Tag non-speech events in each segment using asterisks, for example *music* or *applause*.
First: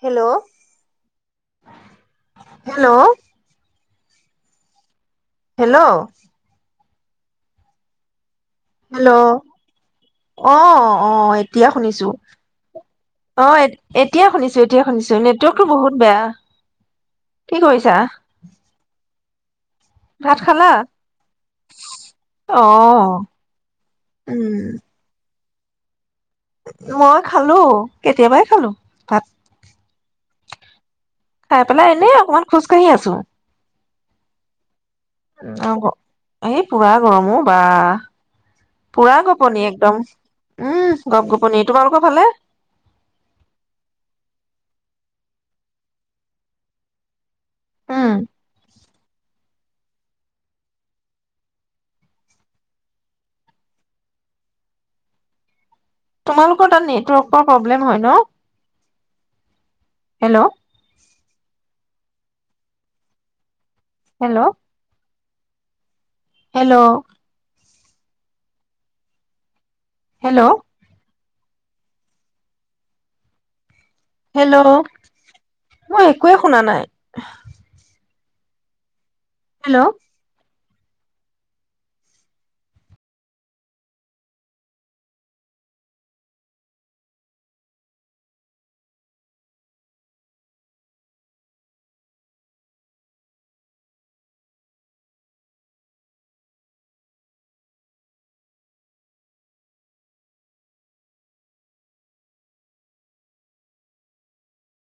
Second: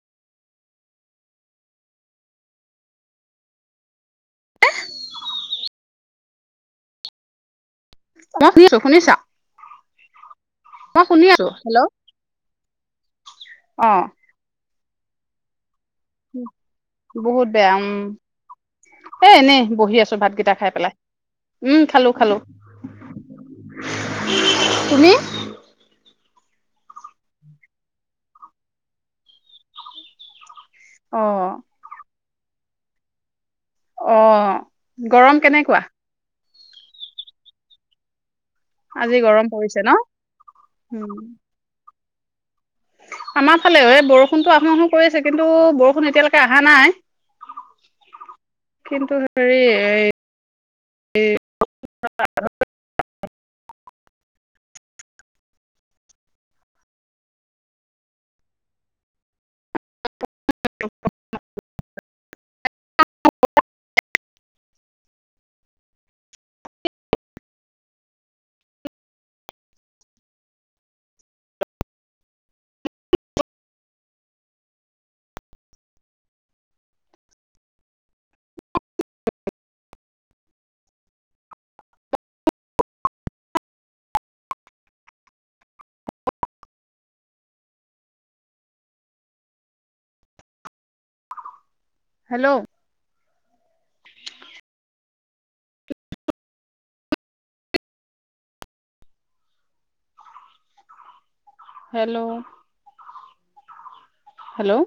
Hello hello hello মই শুনি আছো হেল্ল' শুনিছা অ মই শুনি আহ আছো এতিয়া হেল্ল' শুনিছো অ এতিয়া শুনিছো শনিছো নেৱ বহুত বেয়া। বহুত কি বেয়া উম কৰিছা? এ এনেই বহি আছো ভাত ভাতকেইটা খালা? খাই পেলাই উম খালো খালো অ', উম, তুমি মই খালো কেতিয়াবাই খালো ভাত অ খাই পেলাই এনে অকমান খোজ কাহি আছো অ গৰম কেনেকুৱা এই পুৰা গৰমো বা আজি পুৰা গৰম গোপনি পৰিছে ন একদম, উম গপ গপনি তোমালোক হালে *unintelligible* আমাৰ ফালে এ বৰষুণতো আহোঁ আহো কৰি আছে কিন্তু বৰষুণ এতিয়ালৈকে অহা নাই উম, কিন্তু হ *unintelligible* তোমালোকৰ তাত নেটৱৰ্কৰ প্ৰব্লেম হয় ন? Hello hello hello hello hello মই একোৱে শুনা নাই হেল্ল' হেল্ল' হেল্ল' হেল্ল'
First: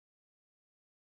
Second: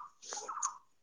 সটো *unintelligible*